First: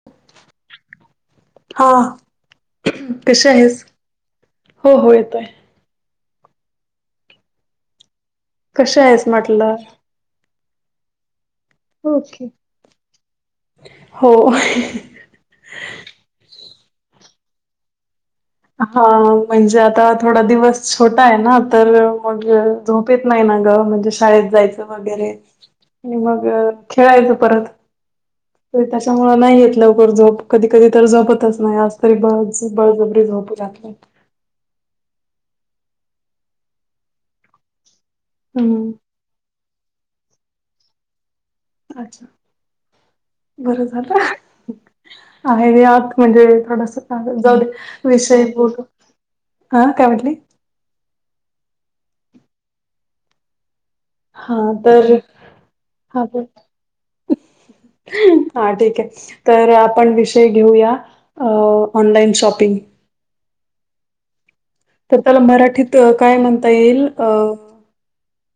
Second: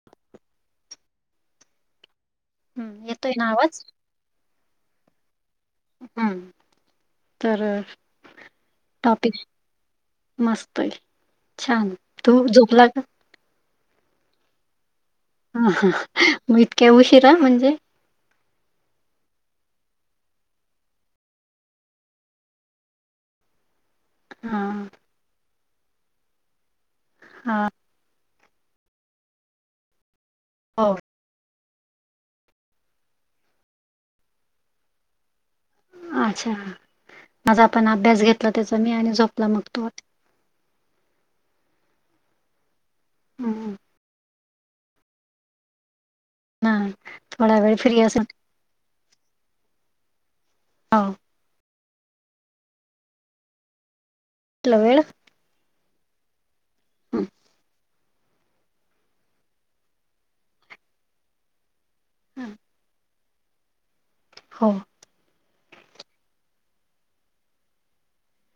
[unintelligible] हा हम्म येतोय कशी ना आवाज आहेस हो हो येतोय हम्म तर कशी आहेस टॉपिक म्हटलं. मस्त आहे छान तू ओके. झोपला का हो हा हा मग इतक्या उशिरा म्हणजे हा म्हणजे आता थोडा दिवस छोटा आहे ना तर मग झोप येत नाही ना ग म्हणजे शाळेत हा जायचं वगैरे आणि मग खेळायचं परत. त्याच्यामुळे नाही येत लवकर झोप कधी कधी हो तर झोपतच नाही आज तरी बळ बळजबरी झोपू लागलं. अच्छा माझा पण अभ्यास घेतला त्याचा हम्म मी आणि झोपला मग तो. अच्छा हम्म. बरं झालं आहे र आत म्हणजे ना थोडस का थोडा जाऊ दे वेळ फ्री असेल विषय बोट हा काय म्हटली ह हा कुठला तर हा बोल हम् हा ठीक आहे, तर आपण विषय घेऊया, ऑनलाईन शॉपिंग. हो. तर त्याला मराठीत काय म्हणता येईल? अ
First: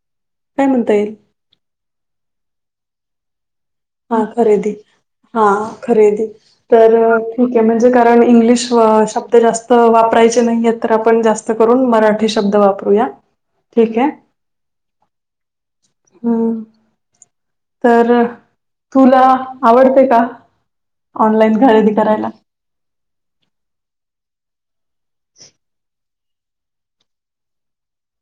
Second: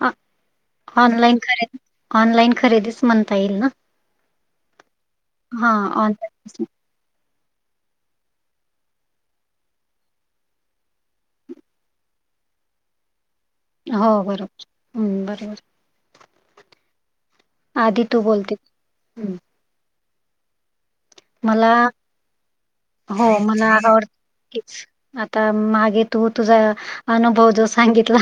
अ काय म्हणता येईल? ऑनलाईन खरेदी, ऑनलाईन खरेदीच म्हणता येईल ना? हा खरेदी, हा खरेदी, तर ठीके म्हणजे, कारण इंग्लिश शब्द जास्त वापरायचे नाहीयेत, तर आपण जास्त करून मराठी शब्द वापरूया. ठीक हो आहे. बरोबर, हं बरोबर. हम! आधी तर तू बोलते तुला हम्म. आवडतय का? ऑनलाईन मला खरेदी करायला? हो मला आवडत, आता मागे हो, तू तुझा अनुभव जो सांगितला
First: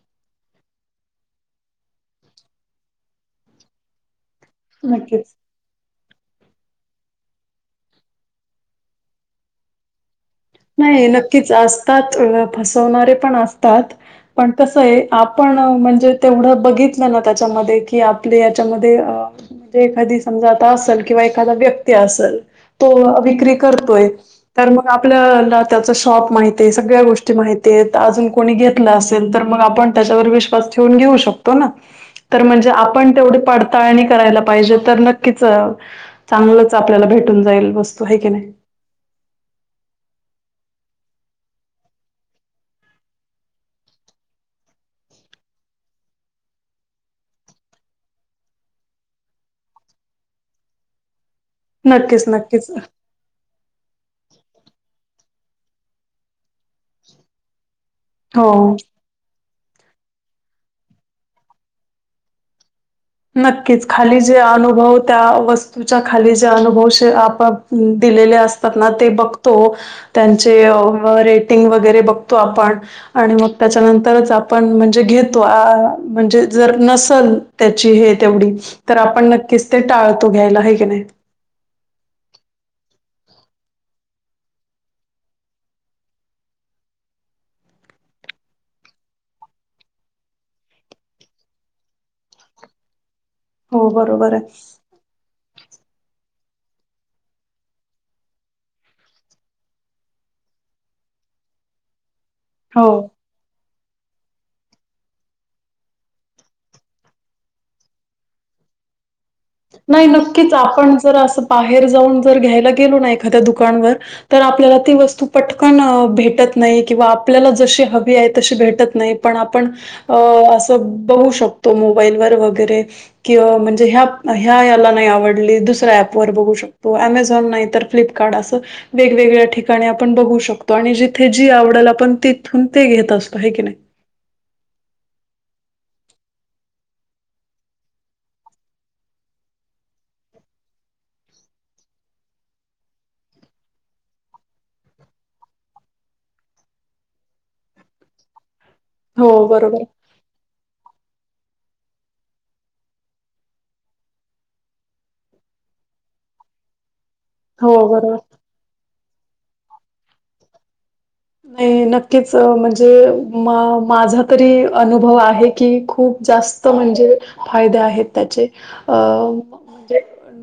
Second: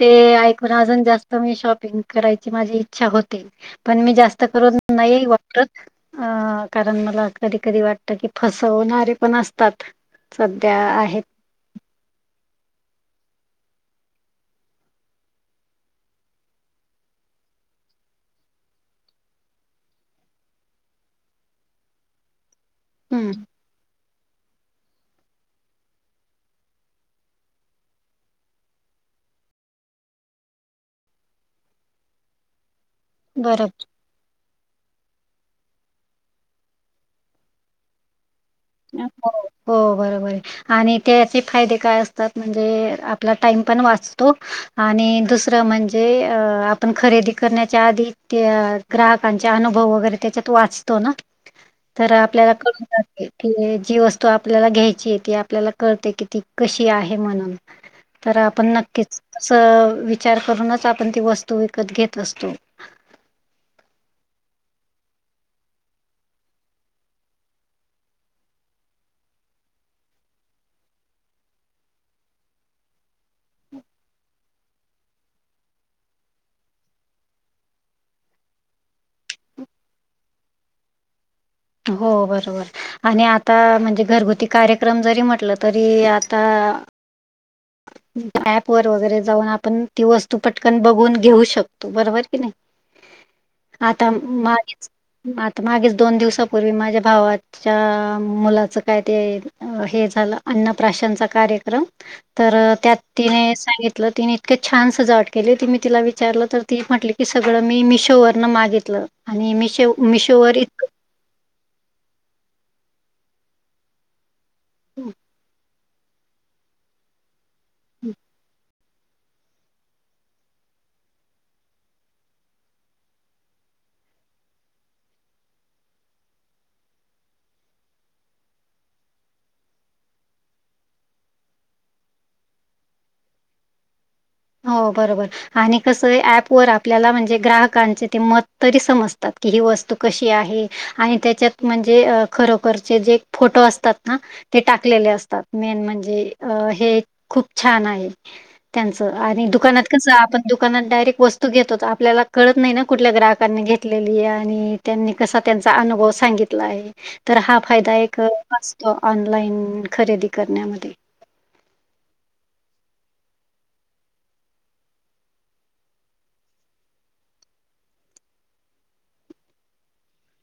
ते ऐकून, अजून जास्त मी शॉपिंग करायची माझी इच्छा होती. पण मी जास्त करून नक्कीच. नाही वापरत, अ कारण मला कधी-कधी वाटतं की, फसवणारे पण असतात. सध्या नाही आहेत नक्कीच असतात, फसवणारे पण असतात. पण कसंये, आपण म्हणजे तेवढं बघितलं ना त्याच्यामध्ये, कि आपले याच्यामध्ये अ म्हणजे एखादी समजा आता असल, किंवा एखादा व्यक्ती असल तो हम्म विक्री करतोय, तर मग आपलं त्याला त्याच शॉप माहितियेत, सगळ्या गोष्टी माहितेत, अजून कोणी घेतल असेल, तर मग आपण त्याच्यावर विश्व पण ठेऊन घेवू शकतो ना? तर म्हंजे आपण तेवढी बरोबर पडताळणी करायला पाहिजे, तर नक्कीच चांगलंच आपल्याला भेटून जाईल वस्तू, हाय की नई हो हो, बरोबर आहे. आणि त्याचे फायदे काय असतात, म्हणजे आपला टाइम पण वाचतो. आणि दुसरं म्हणजे, अ आपण खरेदी करण्याच्या आधी ते ग्राहकांचे अनुभव वगैरे त्याच्यात वाचतो ना, तर नक्कीच आपल्याला नक्कीच कळून जा जी वस्तू आपल्याला घ्यायची ये, ती आपल्याला कळते कि ती कशी आहे म्हणून, तर आपण हो. नक्कीच अस विचार करूनच, आपण ती वस्तू विकत घेत असतो. नक्कीच, खाली जे अनुभव, त्या वस्तूच्या खाली जे अनुभव आप दिलेले असतात ना, ते बघतो त्यांचे रेटिंग वगैरे बघतो आपण. आणि मग त्याच्यानंतरच आपण म्हणजे घेतो, म्हणजे जर नसल ते [unintelligible] तेवढीच, तर आपण ते नक्कीच टाळतो घ्यायला, हे की नाही? हो बरोबर. आणि आता म्हणजे, घरगुती कार्यक्रम जरी म्हटलं तरी आता ऍप वर वगैरे जाऊन, आपण ती वस्तू पटकन बघून घेऊ शकतो, बरोबर कि नाही? हो आता बरोबर आहे. मागेच आता मागेच दोन दिवसाांपूर्वी माझ्या भावात च्या मुलाच, काय ते हे झालं, अन्नप्राशांचा कार्यक्रम. तर हो. त्यात तिने सांगितलं, तिने इतकं छान सजावट केली होती, मी तिला विचारलं तर ती म्हटली की सगळं मी मिशोवरन मागितलं, आणि मि मिशोवर इतकं तर अस बाहेर जाऊन घ्यायला गेलो ना एखाद्या दुकानवर, तर आपल्याला ती वस्तू प आपण भेटत नाही, किंवा आपल्याला जशी हवी आहे, तशी भेटत नाही. पण आपण असं बघू शकतो, मोबाईल वर वगैरे किंवा म्हणजे ह्या ह्या याला नाही आवडली, दुसऱ्या ऍप ववर बघू शकतो, अमेझॉन, नाही तर फ्लिपकार्ट असं वेगवेगळ्या ठिकाणी आपण बघू शकतो, आणि जिथे जी आवडल, आपण तिथून ते घेत असतो, होय की नाही हो बरोबर. आणि कसं ऍपवर आपल्याला म्हणजे, ग्राहकांचे ते मत तरी समजतात, की ही वस्तू कशी आहे? आणि त्याच्यात म्हणजे खरोखरचे जे फोटो असतात ना, ते टाकलेले असतात मेन म्हणजे हे खूप छान आहे त्यां हो, आणि बरोबर. दुकानात कसं आपण दुकानात डायरेक्ट वस्तू घेत होत आपल्याला कळत नाही ना कुठल्या ग्राहकांनी घेतलेली आणि त्यांनी कसा त्यांचा अनुभव सांगितला आहे. तर हा हो, फायदा बरोबर. एक असतो ऑनलाईन खरेदी करण्यामध्ये नाही नक्कीच म्हणजे म माझा तरी अनुभव आहे की खूप जास्त म्हणजे फायदे आहेत त्याचे अ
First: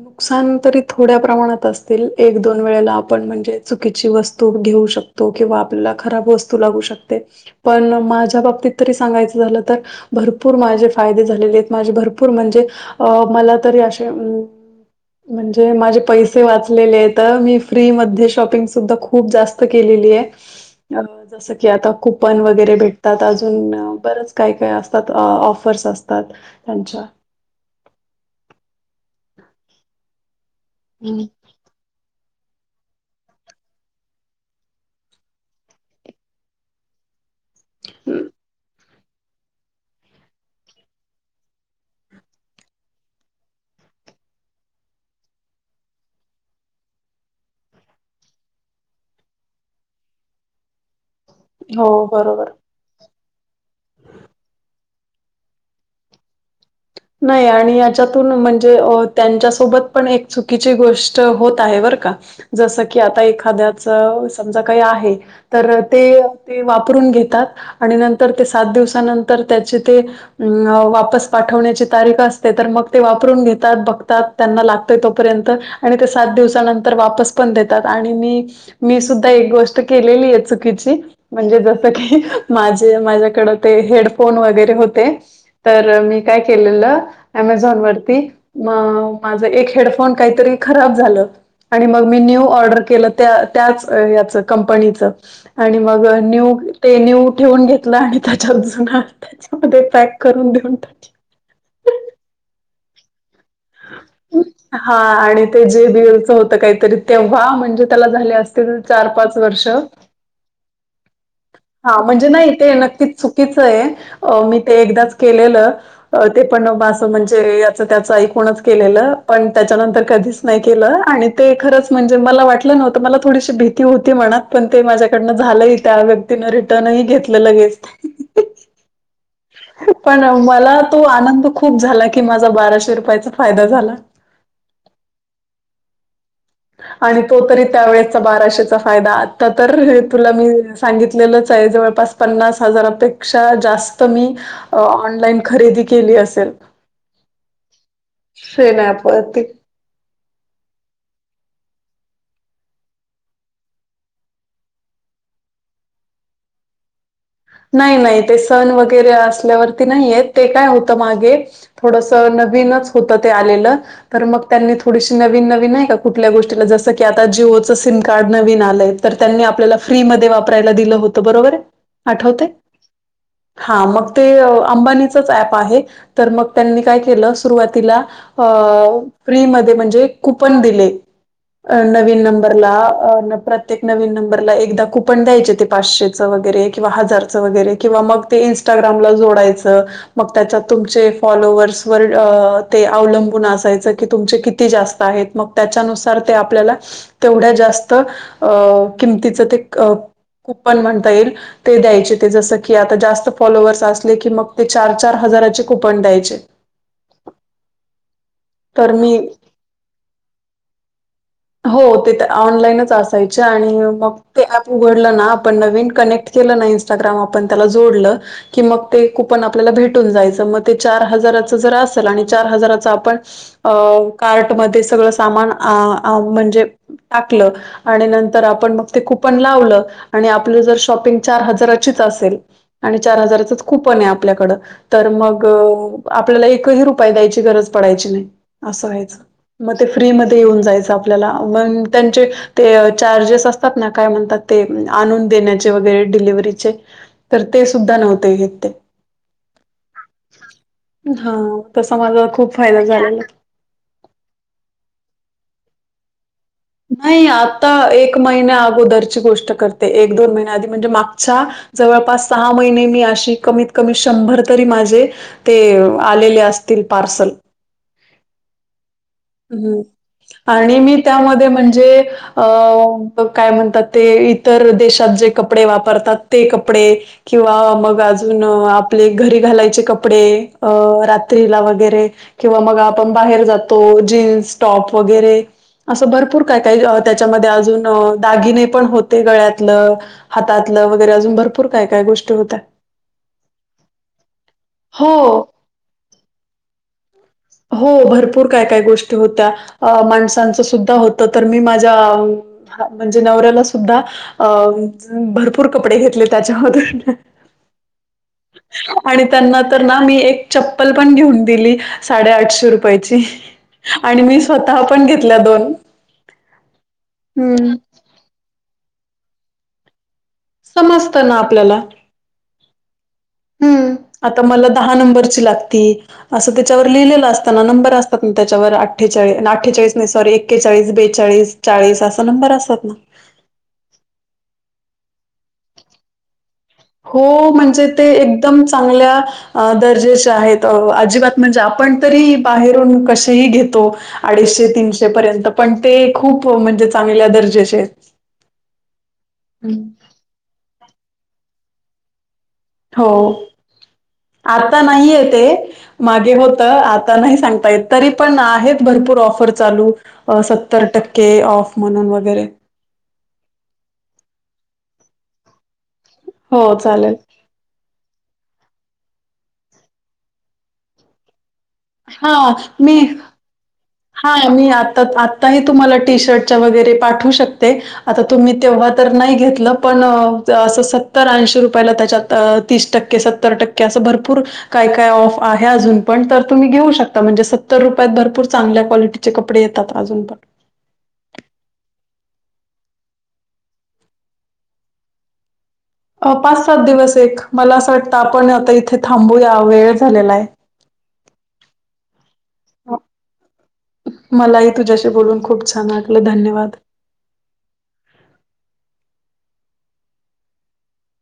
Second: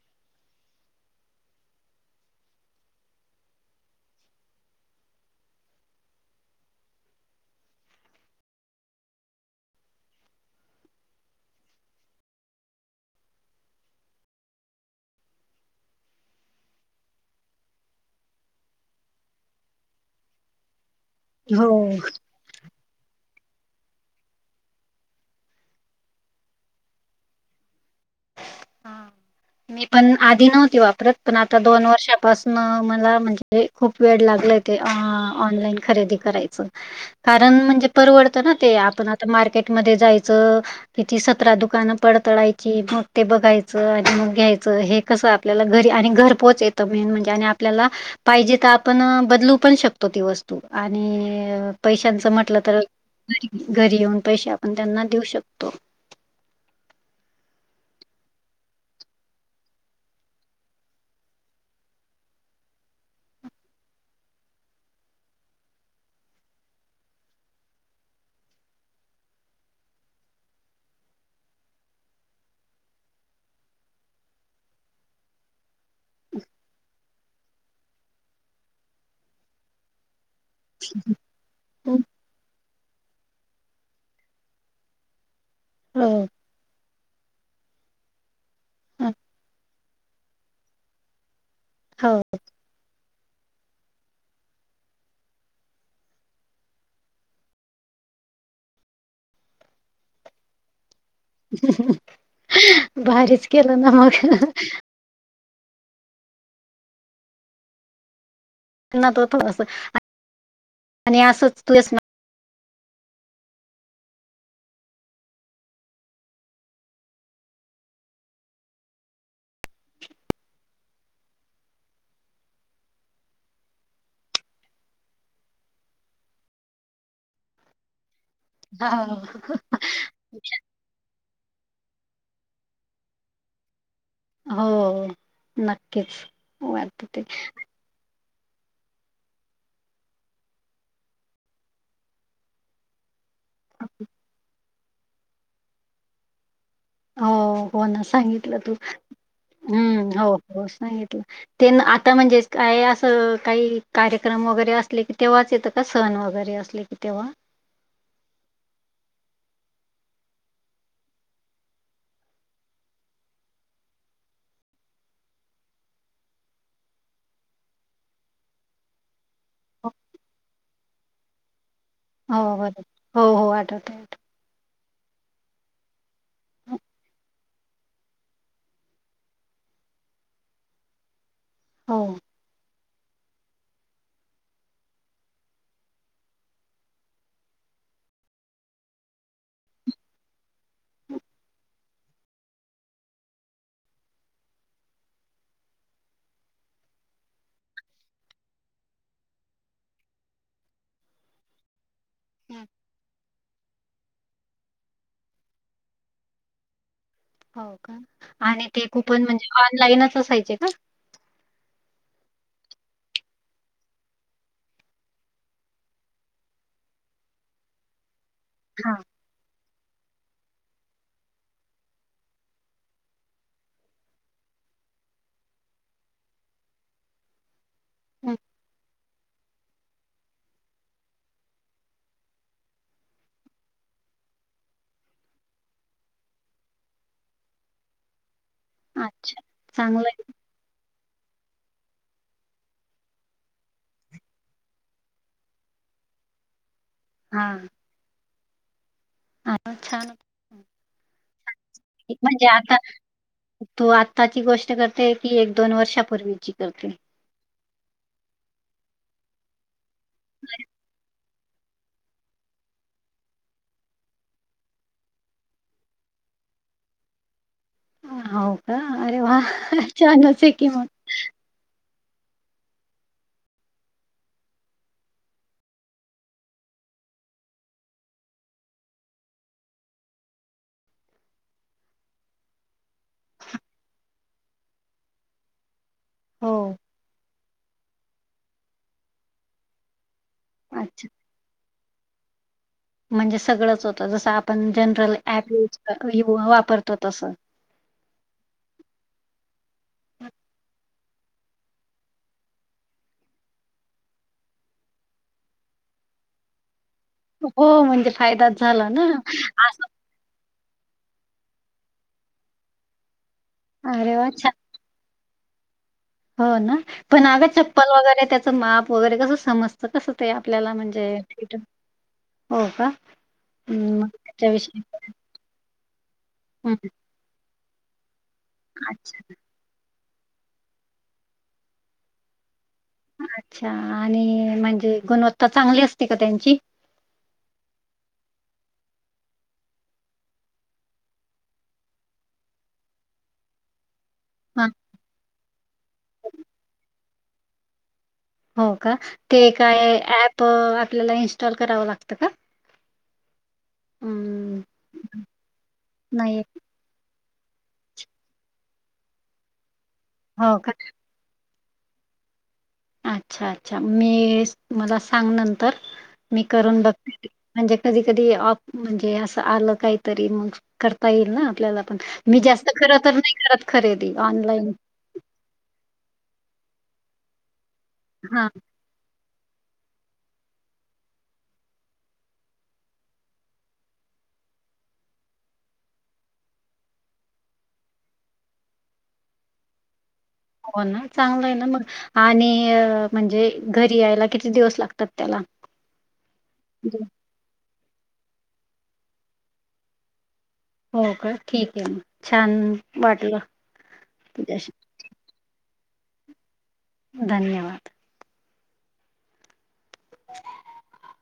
नुकसान तरी थोड्या प्रमाणात असतील एक दोन वेळेला आपण म्हणजे चुकीची वस्तू घेऊ शकतो. त किंवा आपल्याला खराब वस्तू लागू शकते पण माझ्या बाबतीत तरी सांगायचं झालं तर भरपूर माझे फायदे झालेले आहेत माझे भरपूर म्हणजे अ मला तरी असे म्हणजे माझे पैसे वाचलेले तर मी फ्री मध्ये शॉपिंग सुद्धा खूप जास्त केलेली आहे जस की हो. आता कुपन वगैरे भेट त्यात अजून बरेच काय काय असतात ऑफर्स असतात त्यांच्या ह मी पण आधी नव्हती वापरत हं, पण आ आता दोन वर्षापासून मला म्हणजे खूप वेड लागला ते ऑनलाईन खरेदी करायचं. कारण म्हणजे हं. परवडत ना ते आप मार्केट मध्ये जायचं तिथी सतरा दुकानं पडतळायची. ते बघायचं आणि मग घ्यायचं हे कसं आपल्याला घरी आणि घर पोहोच येतं मेन म्हणजे आणि आपल्याला पाहिजे तर आपण बदलू पण शकतो ती वस्तू आणि हो पैशांचं बरोबर. म्हटलं तर घरी येऊन पैसे आपण त्यांना देऊ शकतो. नाही आणि याच्यातून म्हणजे त्यांच्यासोबत पण एक चुकीची गोष्ट होत आहे बर का. जसं की आता एखाद्याच समजा काही आहे. तर ते ते वापरून घेतात आणि नंतर ते सात दिवसानंतर त्याचे ते अ वापस पाठवण्याचे तारीख असते तर मग ते वापरून घेतात बघतात त्यांना लागतोय तोपर्यंत आणि ते सात दिवसानंतर वापस पण देतात आणि मी मी सुद्धा एक गोष्ट केलेली आहेच. चुकीच म्हणजे जस की माझे माझ्याकड ते हेडफोन वगैरे होते. तर हो मी काय केलेलं अमेझॉन वरती म माझ एक हेडफोन काहीतरी खराब झालं आणि हो न्यू हे ऑर्डर केलं. त्या त्याच याच कंपनीचं आणि मग न्यू ते न्यू ठेवून घेतलं आणि त्याच्या अ जुून त्याच्यामध्ये पॅक करून देऊन टाकलं. भारीच केलं ना मग हा आणि ते जे बीलच होत काहीतरी तेंव्हा म्हणजे त्याला झाले अस चार ना तो पाच थोडस वर्ष. आणि असंच तुच हां, म्हणजे नाही ते नक्कीच चुकीचं आहे मी ते एकदाच केलेलं. ते पण बा अस म्हणजे याच त्याच ऐकूनच केलेलं. पण त्याच्यानंतर कधीच नाही केलं आणि ते खरंच म्हणजे मला वाटलं नव्हतं मला थोडीशी भीती होती मनात पण ते माझ्याकडनं झालं त्या व्यक्तीने रिटर्नही घेतलं लगेच हा पण मला तो आनंद खूप झाला की माझा बाराशे रुपयाचा फायदा झाला. हो नक्कीच, वाटत ते आणि तो तरी त्या वेळेचा बाराशेचा फायदा आता तर तुला मी सांगितलेलंच आहे जवळपास पन्नास हजारापेक्षा जास्त मी ऑनलाईन खरेदी केली असेल. हो हो ना सांगितलं तू सेनापती. हम्म हो हो सांगितलं. ते आता म्हणजे काय असं काही कार्यक्रम वगैरे असले की तेवहाच येतं का सण वगैरे असले की, ते तेव्हा नाही नाही ते सण वगैरे असल्यावरती नाही येत ते काय होतं मागे थोड सण बीनच होत ते आलेलं. तर मग त्यांनी थोडीशी नवीन नवीन नाही का कुठल्या गोष्टीला जसं की आता जिओचं सिम कार्ड नवीन आलंय. तर त्यांनी आपल्याला हो फ्रीमध्ये वापरायला दिलं होतं बरोबर आहे. आठवतय हो बरं हो हो हा आठवत मग आठवत. ते आंबानीचच ऍप आहे तर मग त्यांनी काय केलं सुरवातीला अ फ्री मध्ये म्हणजे कूपन दिले हो नवीन नं बरला अ प्रत्येक नवीन नंबरला एकदा कुपन द्यायचे ते पाचशेचं वगैरे किंवा हाजारचं वगैरे किंवा मग ते इंस्टाग्रामला जोडायचं. मग त्याच्या तुमचे हम्म. फॉलोवर्स वर अ ते अवलंबून असायच की तुमचे किती जास्त आहेत. मग त्याच्यानुसार ते आपल्याला तेवढ्या जास्त अ किमतीचं ते अ कूपण म्हणता येईल ते द्यायचे ते जसं की आता जास्त फॉलोवर्स असले की मग ते चार चार हाजाराचे कुपन द्यायचे. हो का आणि ते तर मी कूपन म्हणजे ऑनलाईनच असायचे का? हो तिथं ऑनलाईनच असायचे आणि मग ते ऍप उघडलं ना आपण नवीन कनेक्ट केलं नाही इंस्टाग्राम आपण त्याला जोडलं कि मग हा ते कूपन आपल्याला भेटून जायचं मग ते चार हजाराचं जर असल आणि चार हजाराचं आपण अ कार्टमध्ये सगळं सामान आ आ म्हणजे टाकलं. आणि हम्म. नंतर आपण मग ते कूपन लावलं आणि आपलं जर शॉपिंग चार हजाराचीच असेल आणि चार हजाराचंच कूपन ने आपल्याकडं तर मग आपल्याला एकही रुपाय द्यायची गरज पडायची नाही. अस व्हायचं अच्छा मग ते चांगलं फ्री म आहे ध्ये येऊन जायच आपल्याला मग त्यांचे ते चार्जेस असतात ना काय म्हणतात ते आणून देण्याचे वगैरे डिलिव्हरीचे तर ते सुद्धा नव्हते घेत ते. हा हा छान होत. हा. तसा एक माझा म्हणजे खूप आता फायदा झालेला तू आत्ताची गोष्ट करते की एक दोन वर्षापूर्वीची करते. नाही आता एक महिन्या अगोदरची गोष्ट करते एक दोन महिन्या आधी म्हणजे माग च्या जवळपास सहा महिने मी अशी कमीत कमी शंभर तरी माझे ते आलेले असतील पार्सल. आ आ हो का अरे वा हम्म छानच हे कि आणि मग. मी त्यामध्ये म्हणजे अ काय म्हणतात ते इतर देशात जे कपडे वापरतात ते कपडे किंवा मग अजून आपले घरी घालायचे कपडे अ रात्रीला वगैरे. किंवा मग आपण बाहेर जातो जीन्स टॉप वगैरे असं भरपूर काय हो. काही त्याच्यामध्ये अजून अ दागिने पण होते गळ्यातलं. हातातलं अच्छा. वगैरे अजून भरपूर काय काय गोष्टी होत्या. म्हणजे सगळंच होतं जसं आपण जनरल हो. ऍप युज अ यु वापरतो तसं. हो भरपूर काय काय गोष्टी होत्या अ माणसांचं सुद्धा होतं तर मी माझ्या ह म्हणजे नवऱ्याला सुद्धा अ भरपूर कपडे घेतले त्याच्यामधून. हो म्हणजे फायदाच झाला ना त्यांना आस तर ना आणि एक चप्पल पण घेऊन दिली साडे आठशे रुपयची अरे आणि वाह! मी छान. स्व तः हा पण घेतल्या दोन. हो ना पण आगं चप्पल वगैरे त्याचं माप वगैरे कसं समज त कस ते आपल्याला म्हणजे समजतं ना कूट हो का. हम्म. हं, मग आता मला त्याच्याविषयी दहा नंबरची लागती असं हं. त्याच्यावर लिहिलेलं असताना नंबर अस तात त्याच्यावर अच्छा, अठ्ठेचाळी अठ्ठेचाळीस नाही सॉरी एक्केचाळीस बेचाळीस चाळीस अस नंबर असतात ना. अच्छा आणि म्हणजे गुणवत्ता चांगली असते का त्यांची? हो म्हणजे ते एकदम चांगल्या अ दर्जेचे आहेत. अजिबात म्हणजे आपण तरी बाहेरून कसेही घेतो. अडीचशे हां. तीनशे पर्यंत पण ते खूप म्हणजे चांगल्या दर्जेचे. येत हो का, ते काय ऍप आपल्याला इन्स्टॉल करावं लागतं का? हो अं, आता नाहीय ते मागे नाही हो आता नाही सांगता येत तरी पण आहेत भरपूर ऑफर चालू हो का? सत्तर टक्के के ऑफ म्हणून वगैरे अच्छा! अच्छा! मी मला सांग नंतर मी हो, करून बघ चालेल. म्हणजे कधी कधी ऑफ म्हणजे असं आलं काहीतरी मग करता येईल ना आपल्याला. मी जास्त खर तर नाही करत खरेदी. हा मी ऑनलाईन. आता आताही तुम्हाला टी शर्टच्या वगैरे पाठवू शकते आता हां, तुम्ही तेव्हा तर नाही घेतलं पण अस सतर ऐशी रुपयाला त्याच्यात तीस टक्के सतर टक्के भरपूर काय काय ऑफ आहे अजून पण तर तुम्ही घेऊ शकता म्हणजे सत्तर रुपयात भरपूर चांगल्या क्वालिटीचे कपडे येतात अजून पण हो ना चांगलं आहे ना मग, आणि म्हणजे घरी यायला किती दिवस लागतात त्याला पाच सात दिवस एक मला असं वाटतं आपण आता इथे थांबूया वेळ झालेला आहे. हो का ठीक आहे म छान वाटलं तू मलाही तुझ्याशी बोलून खूप छान वाटलं धन्यवाद. धन्यवाद. [unintelligible]